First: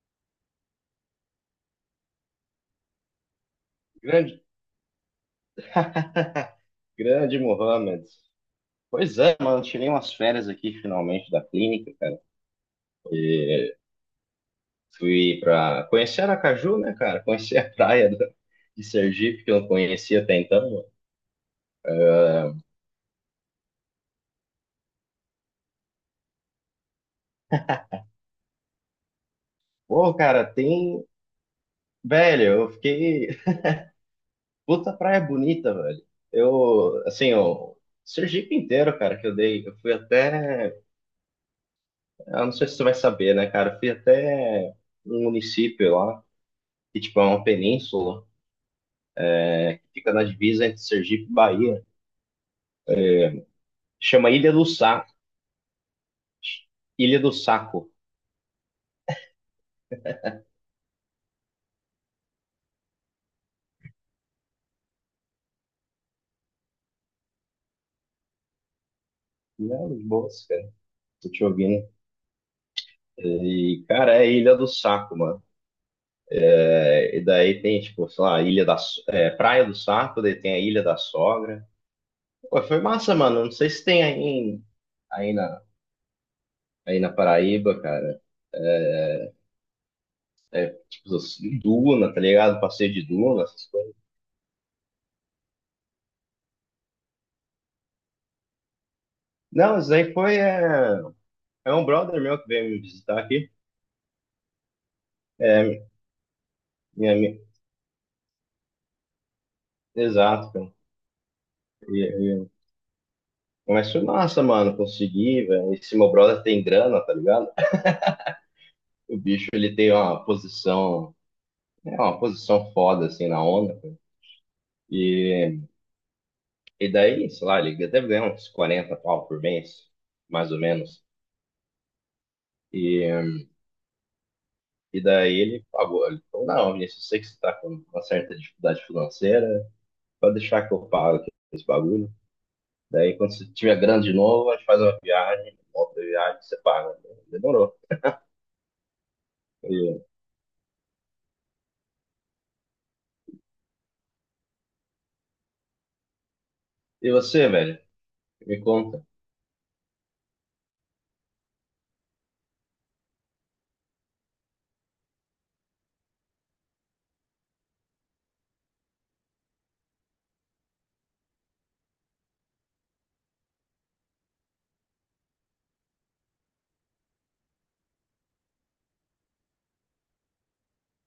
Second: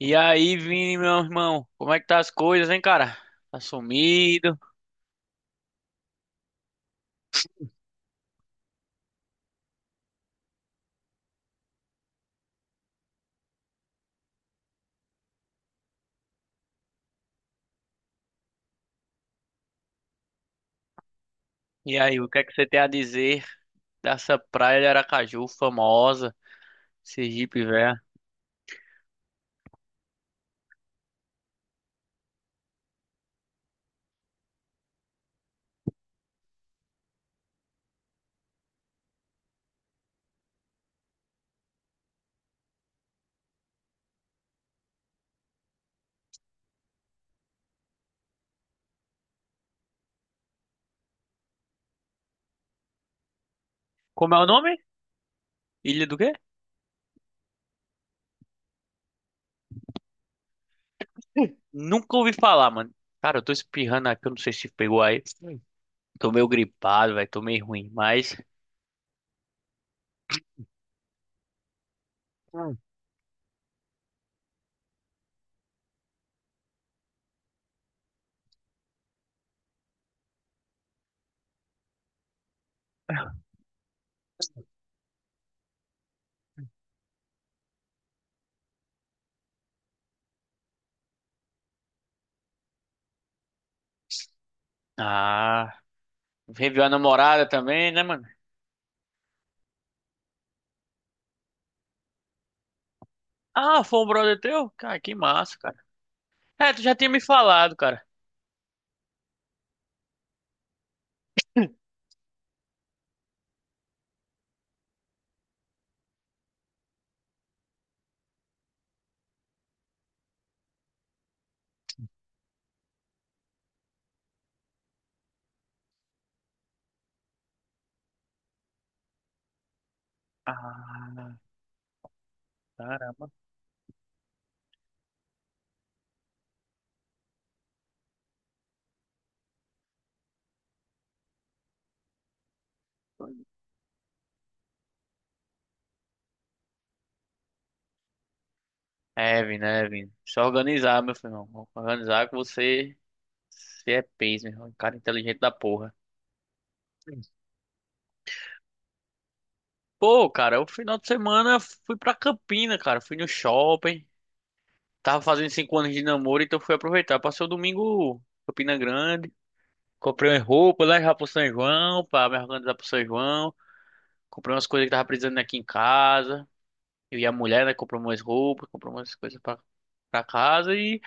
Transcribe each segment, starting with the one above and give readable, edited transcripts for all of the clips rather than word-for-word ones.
E aí, Vini, meu irmão, como é que tá as coisas, hein, cara? Tá Grande, sumido. Mohamed. Pois é, mano, tirei umas férias aqui finalmente da clínica, cara. E fui pra conhecer Aracaju, né, cara? Conhecer de Sergipe, que eu não conhecia até então, mano. E aí, o que é que você tem a dizer dessa praia de Aracaju, famosa, Sergipe, velho? Pô, cara, tem. Velho, eu fiquei. Puta praia bonita, velho. Eu, assim, o Sergipe inteiro, cara, que eu dei. Eu fui até. Eu não sei se você vai saber, né, cara? Eu fui até um município lá, que, tipo, é uma península, que fica na divisa entre Sergipe e Bahia. Chama Como é o Ilha do nome? Saco. Ilha do quê? Ilha do Saco. Nunca ouvi falar, mano. Cara, eu tô espirrando aqui, eu não sei se pegou aí. Hum. Tô meio gripado, velho, tô meio ruim, mas... Não, de boas, cara. Tô te ouvindo. Hum. E, cara, é Ilha do Saco, mano. É, e daí tem, tipo, sei lá, Ilha da, So- é, Praia do Saco, daí tem a Ilha da Sogra. Pô, foi massa, mano. Não sei se tem aí, na, aí na Paraíba, cara. Tipo, assim, Duna, tá ligado? Passeio de Duna, essas coisas. Ah, reviu a namorada também, né, mano? Não, isso aí foi. É, é um brother meu que veio me visitar aqui. Ah, foi um brother teu? Cara, que massa, cara. É, tu já tinha Minha, me minha- falado, cara. Exato, cara. E- e- Mas foi massa, mano. Consegui, velho. Esse meu brother tem grana, tá ligado? O bicho ele tem uma posição, é uma posição foda assim na onda. E, e daí, sei lá, ele deve ganhar uns 40 pau por mês, mais ou menos. Ah, tá. E, e daí ele pagou. Ele falou, não, Vinícius, eu sei que você tá com uma certa dificuldade financeira, pode deixar que eu pago aqui esse bagulho. Daí quando você tiver grande de novo, a gente faz uma viagem, volta a viagem, você paga. Demorou. Evan, né, E, Evan? Só organizar, meu filho. Irmão. Organizar que você é peso, meu irmão. Um cara inteligente da porra. e você, velho, me conta. Pô, cara, o final de semana fui pra Campina, cara. Fui no shopping. Tava fazendo 5 anos de namoro, então fui aproveitar. Passei o domingo em Campina Grande. Comprei umas roupas lá já pro São João, pra me organizar pro São João. Comprei umas coisas que tava precisando aqui em casa. Eu e a mulher, né, comprou umas roupas, comprou umas coisas pra, casa e.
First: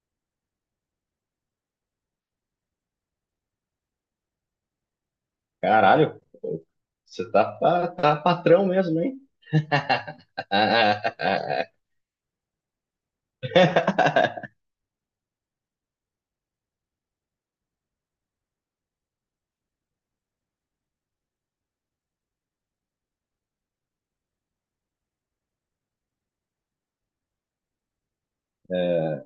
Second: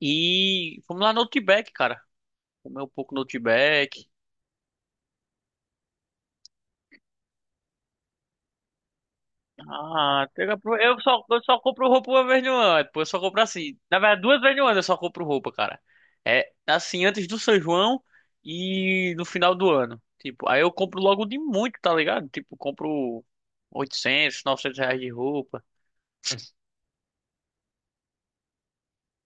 E fomos lá no Outback, cara. Comer um pouco no Outback. Caralho, pô, você tá patrão mesmo, hein? Ah, eu só compro roupa uma vez no ano. Pô, eu só compro assim. Na verdade, duas vezes no ano eu só compro roupa, cara. É assim, antes do São João e no final do ano. Tipo, aí eu compro logo de muito, tá ligado? Tipo, compro R$ 800 R$ 900 de roupa. É,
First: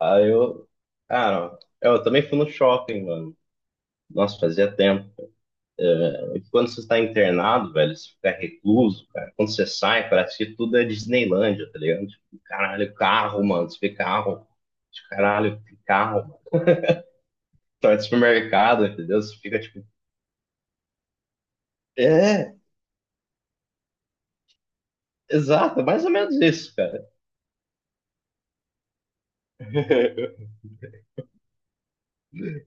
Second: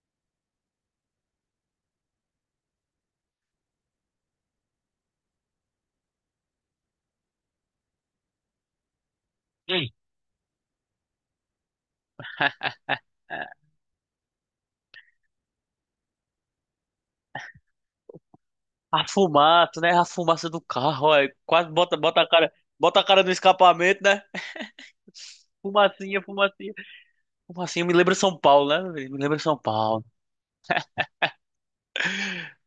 aí eu, cara, eu também fui no shopping, mano. Nossa, fazia tempo. E quando você está internado, velho, você fica recluso, cara. Quando você Hum. sai, parece que tudo é Disneylândia, tá ligado? Tipo, caralho, carro, mano. Você vê carro. Tipo, caralho, que carro, mano. Tá de supermercado, A entendeu? Você fica fumaça, tipo. né? A fumaça do carro, ó, quase bota a cara, É, bota a cara no escapamento, né? exato, é mais ou Fumacinha, menos fumacinha. isso, cara. Fumacinha me lembra São Paulo, né? Me lembra São Paulo.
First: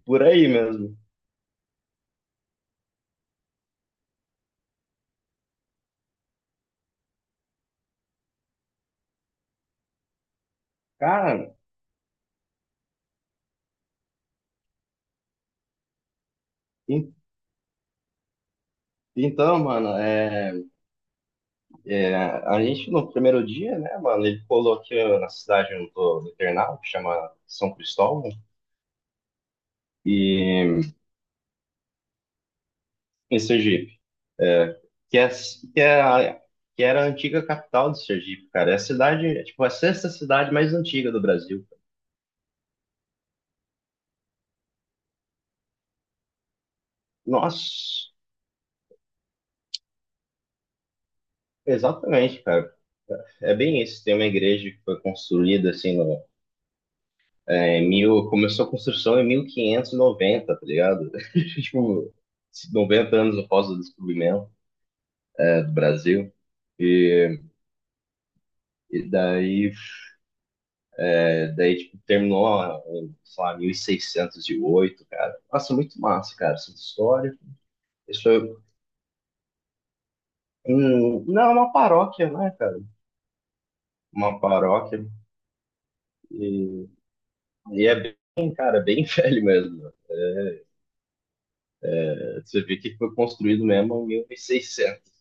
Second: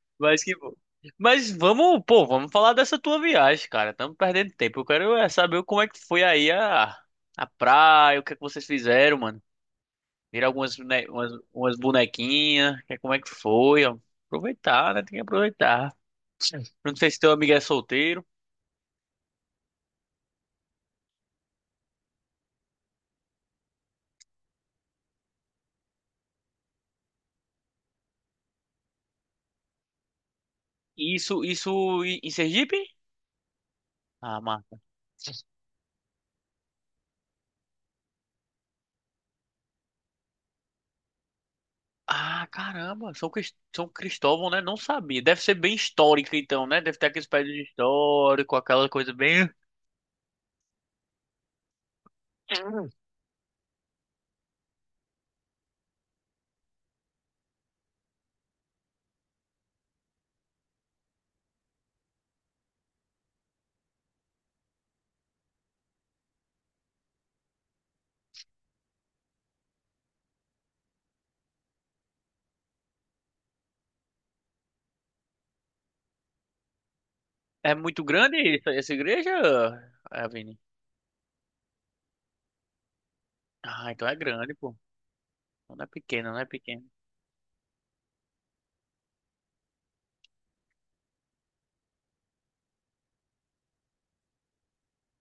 Por Mas aí que bom. mesmo. Mas vamos, pô, vamos falar dessa tua viagem, cara. Estamos perdendo tempo. Eu quero é saber como é que foi aí a praia, o que é que vocês fizeram, mano. Viram umas, Cara, umas bonequinhas, como é que foi, ó. Aproveitar, né? Tem que aproveitar. Eu não sei en- se teu amigo é solteiro. então, mano, é. É, a gente, no primeiro dia, né, mano, ele colou aqui ó, na cidade do Ternal, que chama São Cristóvão, e Isso em Sergipe? em Sergipe, Ah, é, massa. que, é, que, é a, que era a antiga capital de Sergipe, cara. É a cidade, é, tipo, a sexta cidade mais antiga do Brasil. Ah, caramba, São Cristóvão, né? Não sabia. Deve ser bem histórica, então, né? Deve ter aqueles prédios Nossa, históricos, aquela coisa bem. exatamente, cara. É bem isso. Tem uma igreja que foi construída, assim, no, é, em mil, começou a construção em 1590, tá ligado? Tipo, 90 anos após o descobrimento, né, do Brasil. E E daí, é, daí tipo, terminou, ó, em, sei lá, 1608, cara. Nossa, muito massa, cara, essa história. É muito Isso grande é essa igreja, é, Vini? Não é uma paróquia, né, cara? Ah, então é Uma grande, pô. paróquia. Não é pequena, não é pequena. E é, bem, cara, bem velho mesmo, né? Você vê que foi construído mesmo em 1600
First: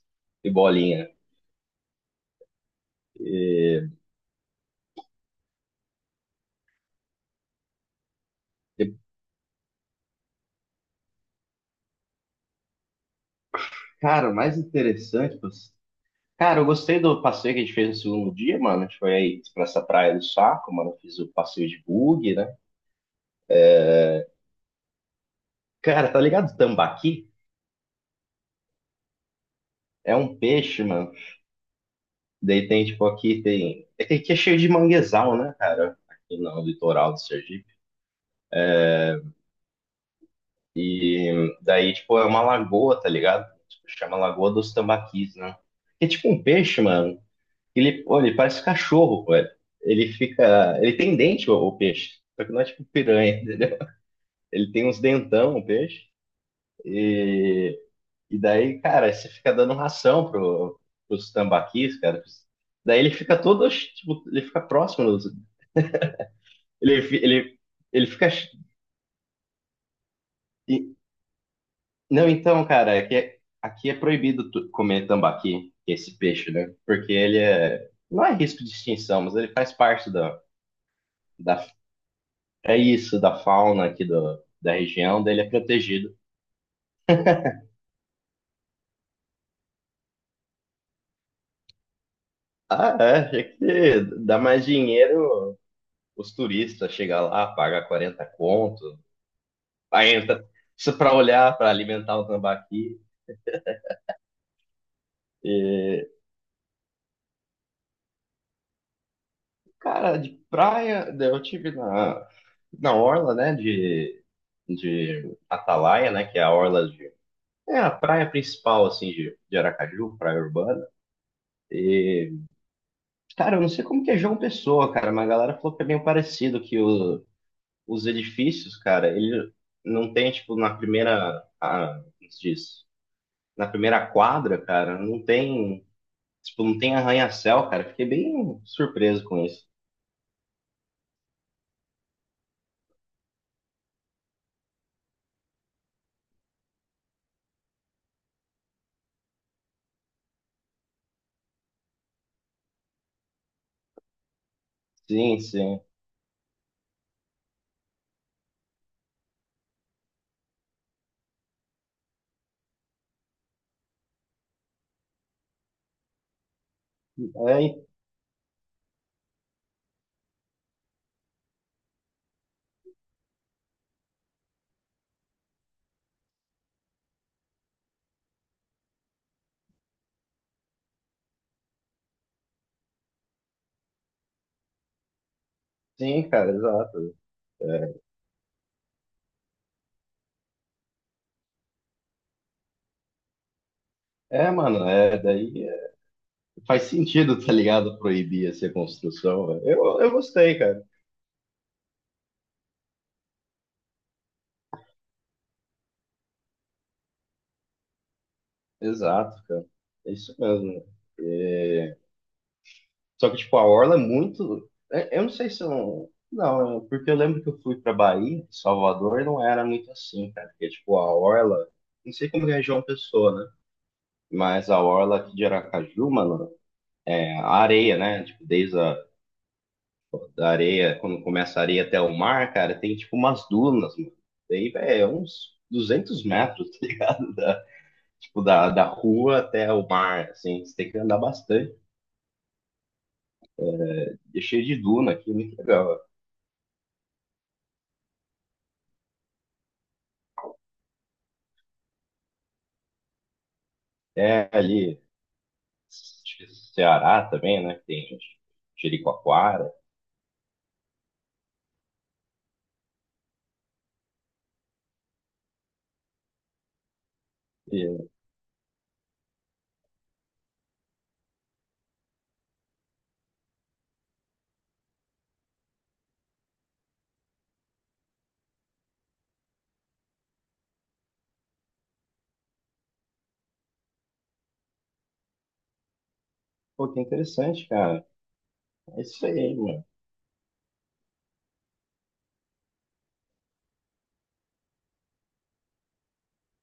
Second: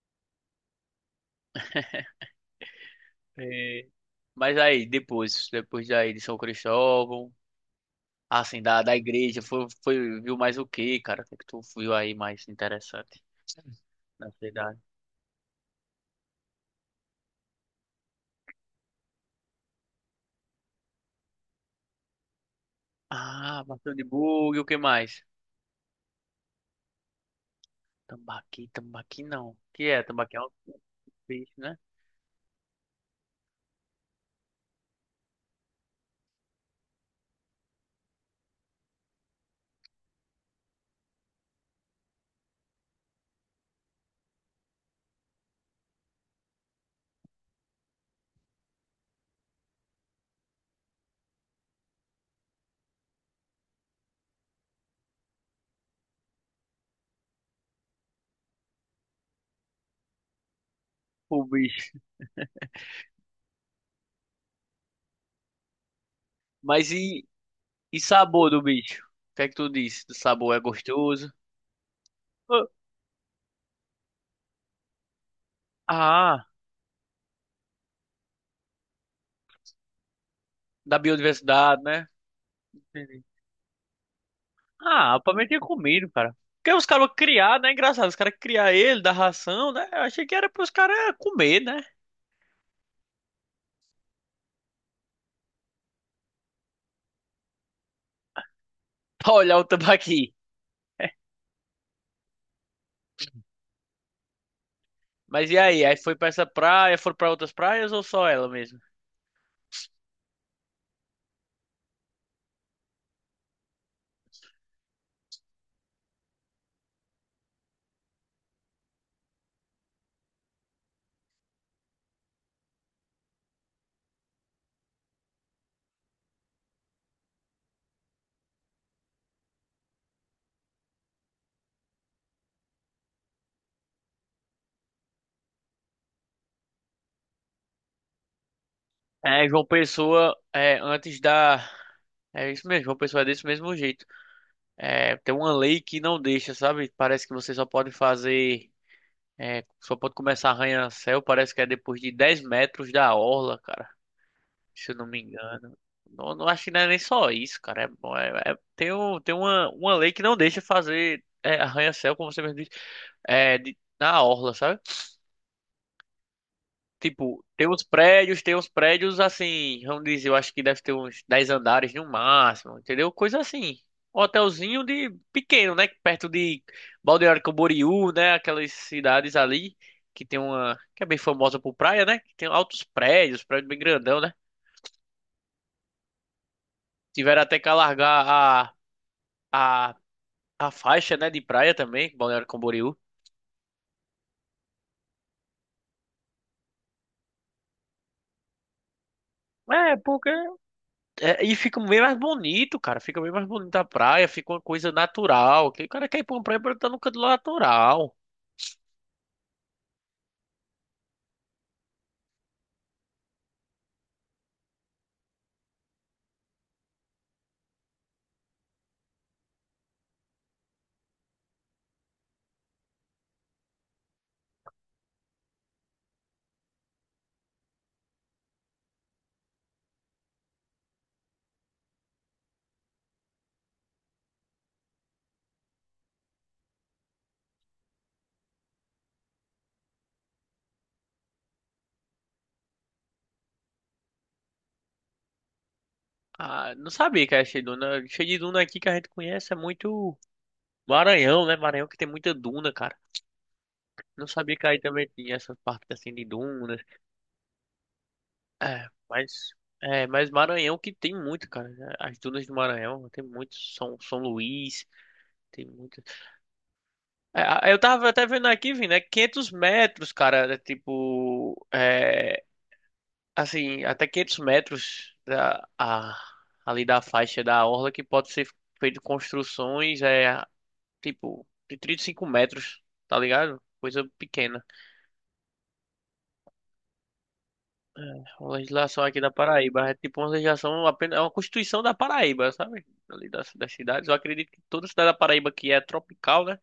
e bolinha. É, mas aí, depois daí de São Cristóvão, assim, da, E, da igreja, foi, viu mais o quê, cara? O que é que tu viu aí mais interessante na cara, o mais cidade? interessante, tipo, cara, eu gostei do passeio que a gente fez no segundo dia, mano. A gente foi aí pra essa praia do Saco, mano. Eu fiz o passeio de bug, né? Ah, Bartão de Bug, o que mais? Cara, tá ligado o tambaqui? Tambaqui, tambaqui não. Que é? É um Tambaqui é um peixe, mano. bicho, né? Daí tem, tipo, aqui tem. É que aqui é cheio de manguezal, né, cara? Aqui no litoral do Sergipe. E daí, tipo, é uma lagoa, tá ligado? Tipo, chama Lagoa dos Tambaquis, né? Que é tipo um peixe, mano. Ele, pô, ele parece cachorro, pô. É, ele fica. Ele tem dente, o peixe. Só que não é tipo piranha, entendeu? Ele tem uns dentão, o peixe. E, e daí, cara, você fica dando ração pros O tambaquis, bicho. cara. Daí ele fica todo, tipo, ele fica próximo dos, Mas Ele, fi- e, ele, e ele fica. sabor Ch- do bicho? O que é que tu disse? Do sabor é e- gostoso? Não, então, cara, é que é, aqui é proibido comer tambaqui, que é esse Ah, peixe, né? Porque ele é. Não é risco de extinção, mas ele faz parte da, da da. biodiversidade, né? É isso, Entendi. da fauna aqui da Ah, o região, dele Palmeiras é tinha comido, protegido. cara. Porque os caras criar, né? Engraçado, os caras criar ele, dar ração, né? Eu achei que era pros caras comer, né? Ah, é, é que dá mais dinheiro os turistas chegar lá, paga 40 conto, Pra olhar o aí tambaqui. entra isso pra olhar, pra alimentar o tambaqui. Mas e aí? Aí E, foi pra essa praia, foram pra outras praias ou só ela mesmo? cara, de praia, eu tive na orla, né, de Atalaia, né? Que é a orla de. É a praia principal, assim, de Aracaju, praia urbana. E, cara, eu não sei como que é João Pessoa, cara, mas a galera falou que é meio parecido, os edifícios, cara, ele não tem, tipo, na primeira. Ah, como se diz? Na primeira quadra, cara, não tem. Tipo, não tem arranha-céu, cara. Fiquei bem surpreso com É, João isso. Pessoa, é, antes da. É isso mesmo, João Pessoa é desse mesmo jeito. É, tem uma lei que não deixa, sabe? Parece que você só pode fazer. É, só pode começar a arranha-céu, parece que é depois de 10 metros da orla, cara. Se eu não me Sim, engano. sim. Não, não acho que não é nem só isso, cara. É, bom, tem uma lei que não deixa fazer é, arranha-céu, como você mesmo disse, é, na orla, sabe? Tipo, tem É, uns prédios, tem uns prédios assim, vamos dizer, eu acho que deve ter uns 10 andares no máximo, entendeu? Coisa assim. Um hotelzinho de pequeno, né? Perto de Balneário Camboriú, né? Aquelas cidades ali que tem uma, que é bem famosa por praia, né? Que tem altos prédios, prédio bem grandão, né? sim, cara, exato. Tiveram até que alargar a. a A faixa, né, de praia também, Balneário Camboriú. É, é, mano, é daí. Faz sentido, tá ligado? Proibir essa construção, velho. É, Eu porque, gostei, cara. é, e fica bem mais bonito, cara. Fica bem mais bonita a praia, fica uma coisa natural. Que o cara quer ir pra uma praia pra estar no canto natural. Exato, cara. É isso mesmo. É, só que, tipo, a Orla é muito. É- Eu não sei se eu não. Não, é um, porque eu lembro que eu fui pra Bahia, Salvador, e não era muito assim, cara. Porque, tipo, a Orla. Não sei como que é a região Pessoa, né? Mas a Orla aqui de Aracaju, mano, é a areia, né? Tipo, desde a da areia, quando começa a areia até o mar, cara, tem, tipo, umas dunas, mano. Daí, velho, é uns 200 metros, tá ligado? Tipo, da rua até o mar, assim. Você tem que andar bastante. E é cheio de duna aqui, muito legal. Ah, não sabia que era cheio de duna. Cheio de duna aqui que a gente conhece é muito Maranhão, né? Maranhão que tem muita duna, cara. Não É sabia que aí ali, também tinha essas partes assim de acho que dunas. Ceará também, né? Que tem É, mas. Jericoacoara. É, mas Maranhão que tem muito, cara. As dunas do Maranhão, tem muito. São Luís, tem muito. É, eu tava E, até vendo aqui, Vini, é 500 metros, cara. É tipo, é, assim, até 500 metros ali da faixa da orla que pode ser feito construções, é, tipo, de 35 metros, tá ligado? Coisa pequena. pô, que interessante, cara. A É legislação aqui isso da aí, mano. Paraíba é tipo uma legislação, apenas, é uma constituição da Paraíba, sabe? Ali das cidades. Eu acredito que toda cidade da Paraíba que é tropical, né?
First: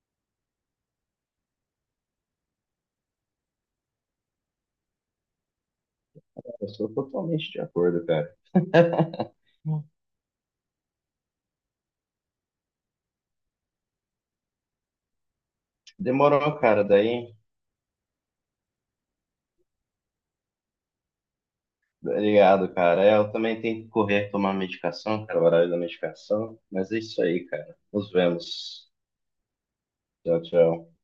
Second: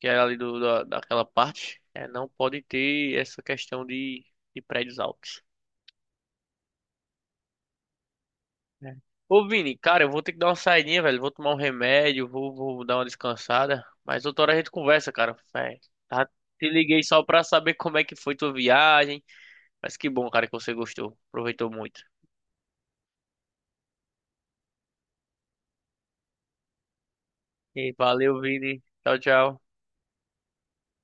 Que era ali do, da, daquela parte, é, não pode ter essa questão de, prédios altos. Eu sou totalmente de acordo, cara. Né? Ô Vini, cara, eu vou ter que dar uma saidinha, velho. Vou tomar um remédio, vou dar uma descansada. Mas outra hora a gente conversa, cara. É, tá, Demorou, te cara. liguei só Daí, pra saber como é que foi tua viagem. Mas que bom, cara, que você gostou. Aproveitou muito. obrigado, cara. É, eu também tenho que correr tomar medicação, cara, o horário da medicação. Mas é isso aí, cara. E Nos valeu, Vini. vemos. Tchau, tchau. Tchau, tchau.